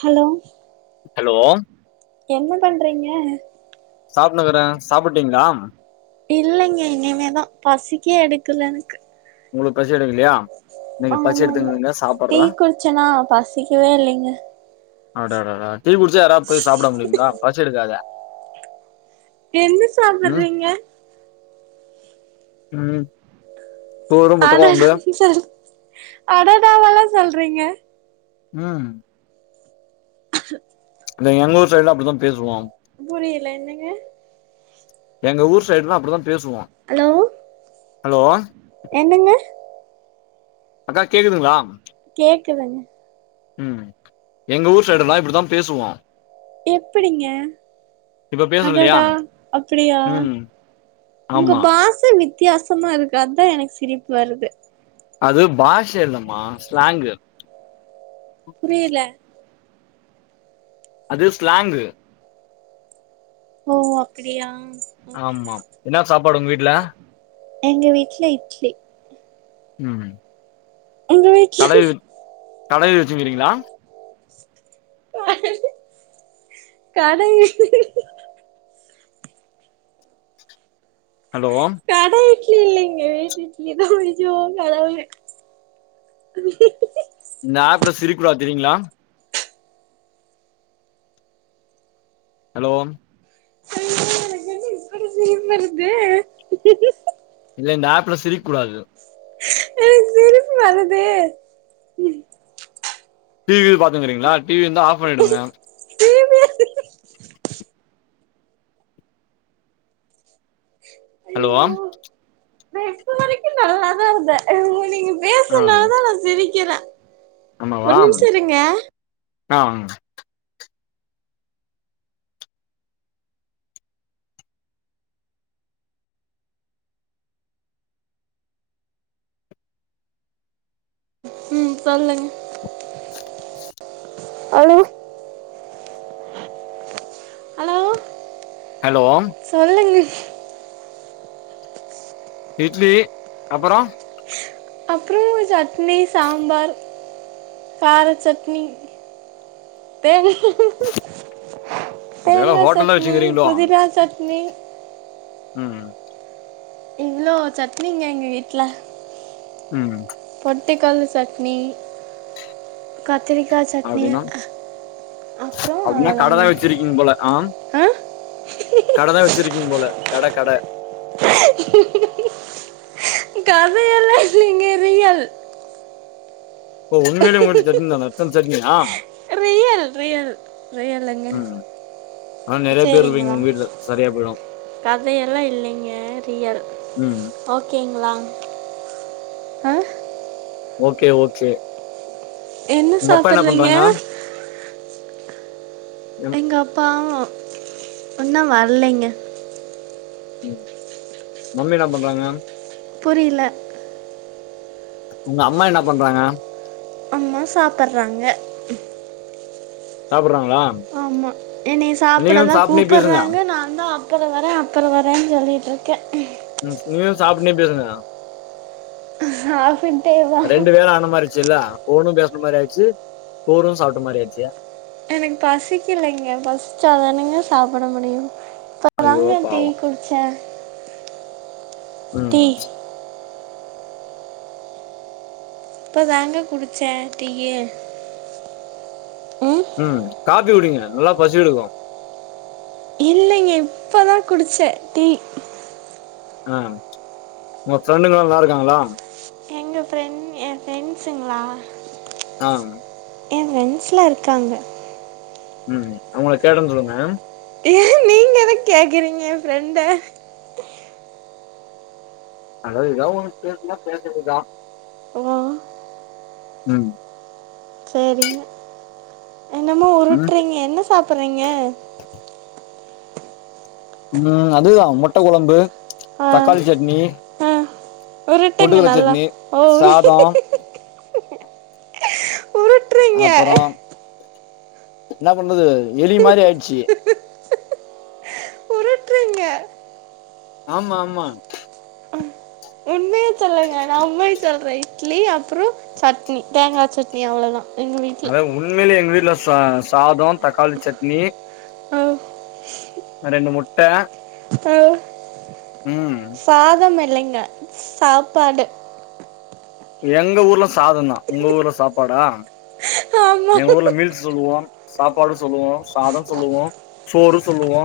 Hello hello என்ன பண்றீங்க சாப்னுகறே சாப்பிட்டீங்ளா இல்லங்கே இனிமேதா பசிக்கே எடுக்கல எனக்கு உங்ளுக் பசி எடுக்குலியா ஆமாங்க டீ குடிச்சனா பசிக்கவே இல்லிங்க அடாடாடா டீ குடிச்சா யாராப் போய் சாப்ட முடியுங்ளா பசி எடுக்காதே என்ன ம் சாப்பிர்றீங்க ம் சோறு முட்ட அடடா கொழம்பு சொல் அடடாவெல்லா சொல்றீங்க ம் ஷ் இல்ல எங்க ஊர் சைட்ல அப்டிதா பேசுவோ புரியல என்னங்க எங்க ஊர் சைட்ல அப்டிதா பேசுவோ. ஹலோ ஹலோ என்னங்க அக்கா கேக்குதுங்ளா கேக்குதுங்க ம் எங்க ஊர் சைடு எல்லா இப்டிதா பேசுவோ எப்பிடிங்க இப்ப பேசுறோ இல்லையா அடடா அப்டியா ம் உங்க ஆமா பாச வித் த்தியாசமா இருக்கு அத்தா எனக் சிரிப்பு வருது அது பாஷ இல்லமா ஸ்லேங்கு புரியல அது ஸ்லேங்கு ஓ அப்பிடியா ஆமா என்ன சாப்பாடு உங்க வீட்ல எங்க வீட்ல இட்லி ம் உங்க வீட்ல கடைவின் கடைவி வச்சுகிறீங்ளா கடைவி ஹலோ கடை இட்லி இல்லிங்க வீட்டு இட்லிதா அய்யோ கடவுளே இந்த ஆப்ல சிரிக் கூடாது தெரியுங்ளா ஹலோ அய்யோ எனக் என்ன இப்பிடி சிரிப் வருதே இல்ல இந்த ஆப்ல சிரிக் கூடாது எனக் சிரிப்பு வருதே டி வி கீது பாத்துனுகுறீங்ளா டி வி வந்து ஆஃப் பண்ணிடுங்க டி விய ஹலோ ஐயோ நா இப்ப வரைக்கு நல்லாதா இருந்த ம் நீங்க ஆ பேசுனாதா நா சிரிக்கிற ஆமாவா, ஆ ம் சொல்லுங்க ஹலோ ஹலோ ஹலோ சொல்லுங்க இட்லி அப்பறோ அப்பறோ சட்னி, சாம்பார், கார சட்னி தேங் ஒருவேள தேங்கா ஹோட்டல்லா சட்னி, வச்சுக்கிறீங்களோ புதினா சட்னி ம், ம் இவ்ளோ சட்னிங்க எங்க வீட்ல ம் பொட்டுக்கல்ல சட்னி கத்திரிக்கா சட்னி அப்டின்னா அப்றோ அப்டின்னா கடதா அவ்ளோதாங்க வச்சிருக்கீங்க போல ஆ ஆ கடதா வச்சிருக்கீங்க போல கட கட கதையல்ல இல்லிங்க ரியல் ஓ, உண்மையிலே உங்க வீட்ல சட்னிதானா இத்தன சட்னியா, ரியல் ரியல் ரியலுங்க ம் ஆனா நிறைய பேரு இருப்பீங்க உங்க வீட்ல சரியா போயிடு கதையெல்லா இல்லிங்க ரியல் ம் ஓகேங்களா, ஆ ஓகே ஓகே என்ன உங்க அப்பா என்ன சாப்புட்றீங்க பண்றாங்க ம் எங்க அப்பா இன்னு வரலைங்க ம், மம்மி என்ன பண்றாங்க புரில உங்க அம்மா என்ன பண்றாங்க அம்மா சாப்பிட்றாங்க சாப்ட்றாங்களா? ஆமா, என்னைய சாப்டதா பேசுங்க கூப்புட்றாங்க நான்தா அப் பற வரே அப்பற வரேன்னு சொல்லிட்டு இருக்கே ம், நீங்களு சாப்ட்டுனே பேசுங்க சாப்பிட்டே வா ரெண்டு வேல ஆன மாரியா ச்சில்ல ஃபோனு பேசின மாரி ஆயிடிச்சு சோறு சாப்பிட்ட மாரி ஆயிடுச்சு எனக்கு பசிக்கலைங்க பசிச்சாதானங்க சாப்ட முடியு ஐயோ இப்பதாங்க டீ பாவோ குடிச்சே ம் இப்பதாங்க குடிச்சே டீய்யி, ம் ம் காப்பி குடிங்க நல்லா பசி எடுக்கு இல்லைங்க இப்பதா குடிச்சே, டீ ஆ, உங்க ஃப்ரெண்டுங்க எல்லா நல்லா இருக்காங்ளா எங்க ஃப்ரெண்ட் எ ஃப்ரெண்ட்ஸ்ங்களா அம் எ ஃபிரண்ட்ஸ்லா இருக்காங்க ம் அவுங்கள கேட்டன் சொல்லுங்க நீங்க எதுக்கு கேக்குறீங்க எ ஃபிரெண்ட அதாது எதா ஒன்னு பேசுனா பேசறதுதா அ ம் சரிங்க என்னமோ ம் உருட்டுறீங்க என்ன சாப்பிறீங்க ம் அதுதா மொட்ட கொழம்பு ஆ தக்காளி சட்னி ஆ உருட்டுங்க பொட்டுக்கல்ல நல்லா சட்னி ஒ உருட் சாதோ அப்பற என்ன பண்றது எலி மாரி ஆயிடுச்சி உருட்றீங்க ஆமா ஆமா உண்மைய சொல்லுங்க நா உண்மைய சொல்ற இட்லி அப்பற சட்னி தேங்கா சட்னி அவ்ளதா எங்க வீட்ல உண்மையில எங்க வீட்ல சா சாதோ தக்காளி சட்னி ஓ ரெண்டு முட்ட ஆ ம் சாதம் இல்லைங்க சாப்பாடு எங்க ஊர்ல சாதந்தா உங்க ஊர்ல சாப்பாடா எங்க ஆமாம் ஊர்ல மீல் சொல்லுவோ சாப்பாடு சொல்லுவோ சாத சொல்லுவோ சோறு சொல்லுவோ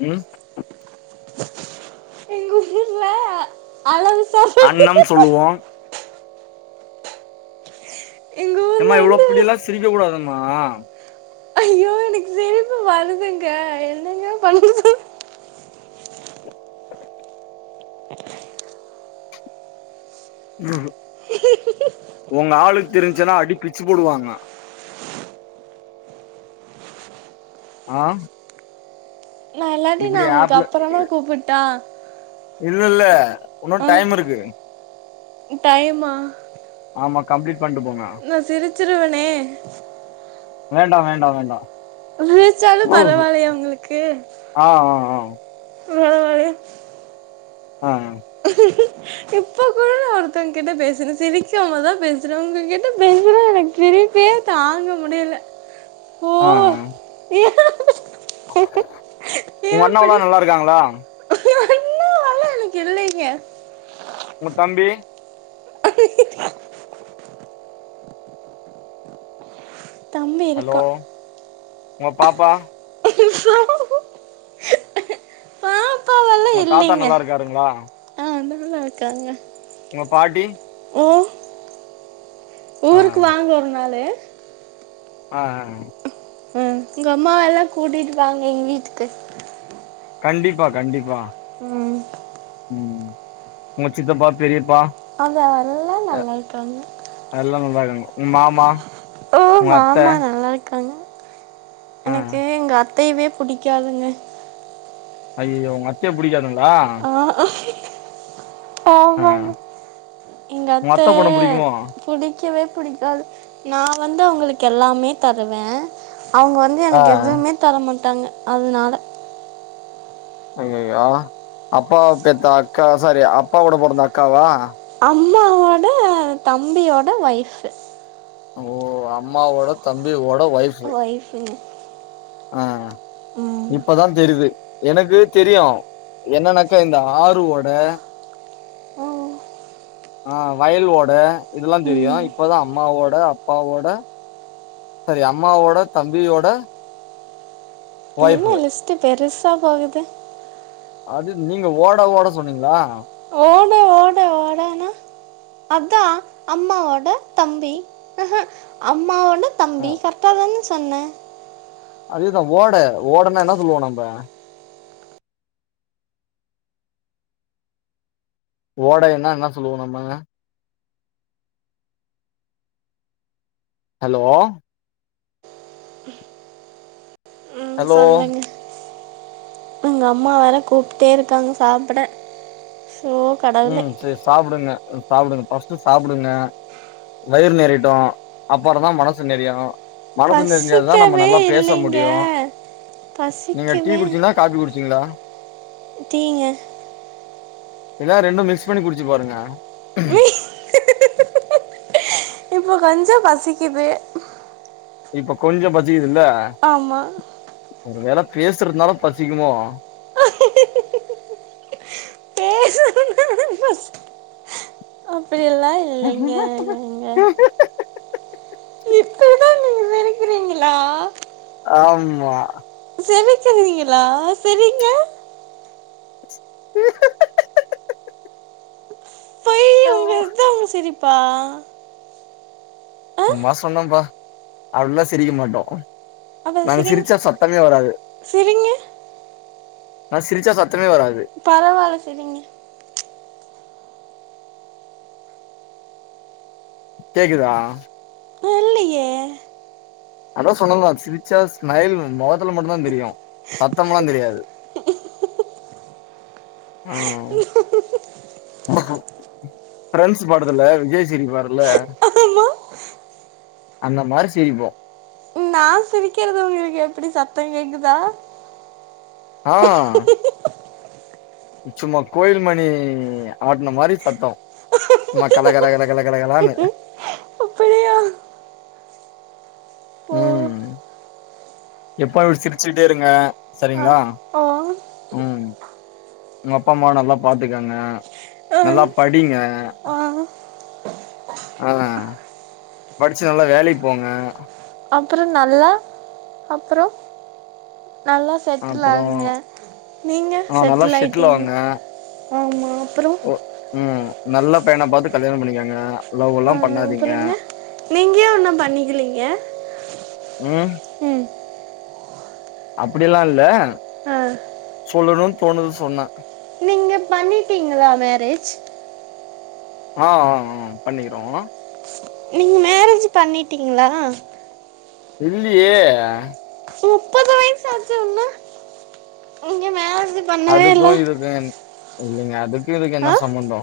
ம் எங்க ஊர்ல அளவு சாப் அன்னம் சொல்லுவோ எங்கள் ஏம்மா ஊரில் இவ்ள வந்து இப்டிலா சிரிக்க கூடாதும்மா ஐயோ எனக்கு சிரிப்பு வருதுங்க என்னங்க பண்சொ ஒங்க ஆளுக்கு தெரிஞ்சினா அடி பிச்சி புடுவாங்க ஆ நா இல்லாட்டி நா இப்டி உங்களுக்கு ஆப்ல அப்பறமா கூப்பிட்டா இல்ல இல்ல உன்னு ஆ டைம் இருக்கு டைமா ஆமா கம்ப்ளீட் பண்ட்டு போங்க நா சிரிச்சிருவனே வேண்டா வேண்டா வேண்டா சிரிச்சாலு பரவால்லையா உங்களுக்கு ஆ ஆ ஆ அ அ இப்ப கூட நா ஒருத்தவங்க கிட்ட பேசுன சிரிக்காம தா பேசின உங்க கிட்ட பேசுன எனக்கு சிரிப்பே தாங்க முடியல ஓ ஒங்க ஏன் அண்ணவோலா இப்படி நல்லாருக்காங்களா அண்ணாவால [unintelligible] உங்க தம்பி தம்பி ஹலோ இருக்கான் உங்க பாப்பா பாப்பாவெல்லாம் உங்க தாத்தா இல்லைங்க நல்லாருக்காருங்ளா ஆ நல்லா இருக்காங்க உங்க பாட்டி ஓ ஆ ஊருக்கு வாங்க ஒரு நாளு ஆ ஆ அ உங்க அம்மா எல்லா கூட்டிட்டி வாங்க எங்க வீட்டுக்கு கண்டிப்பா கண்டிப்பா ம் ம் உங்க சித்தப்பா பெரியப்பா அங்க எல்லா நல்லாருக்காங்க எல்லா நல்லாருக்காங்க உங் மாமா ஓ உங்க அத்த மாமா நல்லாருக்காங்க ஆ எனக்கு எங்க அத் அத்தையவே புடிக்காதுங்க அய்யயோ உங்க அத்தைய புடிக்காதுங்களா ஆ ஆமாங்க எங்க உங்க அத்த பொண்ண புடிக்குமோ புடிக்கவே புடிக்காது நா வந்து அவுங்களுக்கு எல்லாமே தருவே அவுங்க வந்து த ஆ எனக்கு எதுமே தர மாட்டாங்க அதனால அய்யயோ அப்பாவ பெத்த அக்கா சாரி அப்பாவோட பொறந்த அக்காவா அம்மாவோட தம்பியோட ஒய்ஃபு ஓ, அம்மாவோட தம்பியோட ஒய்ஃப் ஒய்ஃபு ஆ இப்பதா தெரிது எனக்கு தெரியு என்னனாக்கா இந்த ஆறுவோட ம் ஆ வயல் ஓட இதெல்லா தெரியு ம். இப்பதா அம்மாவோட அப்பாவோட சாரி அம்மாவோட தம்பியோட ஒய்ஃப் என்ன லிஸ்ட்டு பெருசா போகுது அது நீங்க ஓட ஓட சொன்னீங்ளா ஓட ஓட ஓடனா அதா அம்மாவோட தம்பி அ ஹ அம்மாவோ அதா ஆ தம்பி கரெட்டா தான சொன்னே அதேதா ஓட ஓடனா என்ன சொல்லுவோ நம்ப ஓடைன்னா என்ன சொல்லுவோ நம்ம ஹலோ ம் ஹலோ சொல்லுங்க எங்க அம்மா வேற கூப்ட்டே இருக்காங்க சாப்டசோ ம் சேரி சாப்டுங்க சாப்டுங்க ஃபஸ்ட்டு சாப்டுங்க வயிறு நெறையட்டு அப்பறந்தா மனசு நெறையு மனசு நெறைஞ்சா தா நம்ம பசிக்கவே நல்லா பேச இல்லைங்க முடியு நீங்க டீ பசிக்கவே குடிச்சி தா காப்பி குடுச்சீங்ளா? டீ ங்க இல்லனா ரெண்டு மிக்ஸ் பண்ணி குடுச்சு பாருங்க. இப்போ கொஞ்சோ பசிக்குது. இப்ப கொஞ்சோ பசிக்குதுல்ல ஆமா. ஒருவேள பேசுறதுனால பசிக்குமோ [unintelligible] பேசுறதுனால பசி அப்டியல்லா இல் [unintelligible] இப்பதா நீங்க நெனைக்கிறீங்களா ஆமா சிரிச்சறிங்களா சிரிங்க. [unintelligible] போய் ஹலோ உங்க இதுதா உங்க சிரிப்பா ஆ சும்மா சொன்னோம்ப்பா. அப்டிலா சிரிக்க மாட்டோ அப்ப நாங்க சிரிங்க சிரிச்சா சத்தமே வராது சிரிங்க நா சிரிச்சா சத்தமே வராது. பரவால்ல சிரிங்க கேக்குதா இல்லயே அதா சொன்னேன்ல. சிரிச்சா ஸ்மைல் மொகத்துல மட்டுந்தா தெரியு சத்தம்ல்லா தெரியாது [unintelligible] ஃபிரெண்ட்ஸ் படத்துல விஜய் சிரிப்பாருல. ஆமா அந்த மாரி சிரிப்போ. நா சிரிக்கறது உங்களுக்கு எப்டி சத்தோ கேக்குதா ஆ சும்மா கோயில்மணி ஆட்ன மாரி சத்தோ சும்மா கல கல கல கல கல கலானு அப்பிடியா ம் எப்பாவு சிரிச்சுட்டே இருங்க ஆ சரிங்ளா ஓ ம் ஒங்க அப்பா அம்மாவ நல்லா பாத்துக்கங்க ஆ நல்லா படிங்க ஆ ஆ படுச்சு நல்லா வேலைக் போங்க அப்பறோ நல்லா அப்பறோ நல்லா செட்டில் அப்புறோ ஆகுங்க நீங்க ஆ நல்லா செட்டில் ஆயிட்டிங்ளா ஆவுங்க ஆமா அப்பறோ ம் நல்ல பையனா பாத்து கல்யாணொ பண்ணிக்கங்க லவ்வல்லா அ அப்பறங்க நீங்க ஏ வுன்னோ பண்ணிக்கலீங்க ம் ம் அப்புடியல்லா இல்ல ஆ சொல்லணுனு தோணுது சொன்னே நீங்க பண்ணீட்டீங்களா மேரேஜ் ஆ ஆ ஆ பண்ணிக்கிறோ நீங்க மேரேஜ் பண்ணீட்டீங்ளா இல்லியே முப்பது வயசாச்சு வுன்னு நீங்க மேரேஜு அதுக்கும் இதுக்கு ன் யில்லைங்க அதுக்கு யிதுக்கும் யென்ன ஆ சம்மந்தோ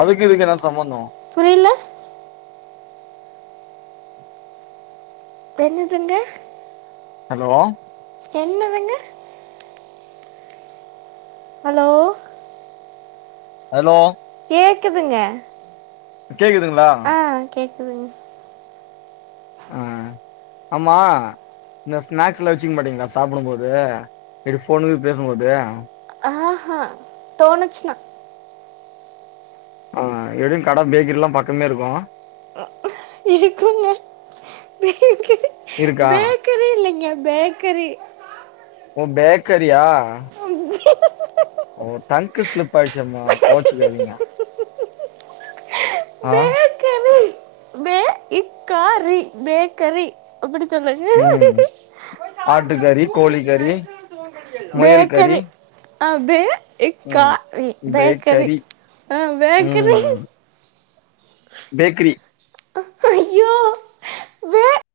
அதுக்கு யிதுக்கு யென்ன சம்மந்தோ புரில என்னதுங்க ஹலோ என்னதுங்க ஹலோ ஹலோ கேக்குதுங்க கேக்குதுங்களா ஆ கேக்குதுங்க ஆ ஆமா இந்த ஸ்நாக்ஸ்லா வச்சிக்க மாட்டீங்களா சாப்டும்போது இது ஃபோனு பேசும்போது ஆ ஹா தோனிச்சினா ஆ எப்டியும் கட பேக்கரில்லாம் பக்கமேருக்கும் இருக்குங்க பேக்கிரி இருக்கா பேக்கிரி இல்லைங்க பேக்கரி ஓ பேக்கரியா ஆம் ஓ டங்க்கு ஸ்லிப்பாயிடுச்சும்மா கோச்சுகாதிங்க ஆ பேக்கரி பே இக்காரி பேக்கரி அப்டி சொல்லுங்க ம் ஆட்டுக்கறி கோழிக்கறி முயல் கறி பேக்கரி அ பே க் கா ம் ரி பேக்கரி ஆ பேக்கரி பேக்கிரி ஐயோ பேக்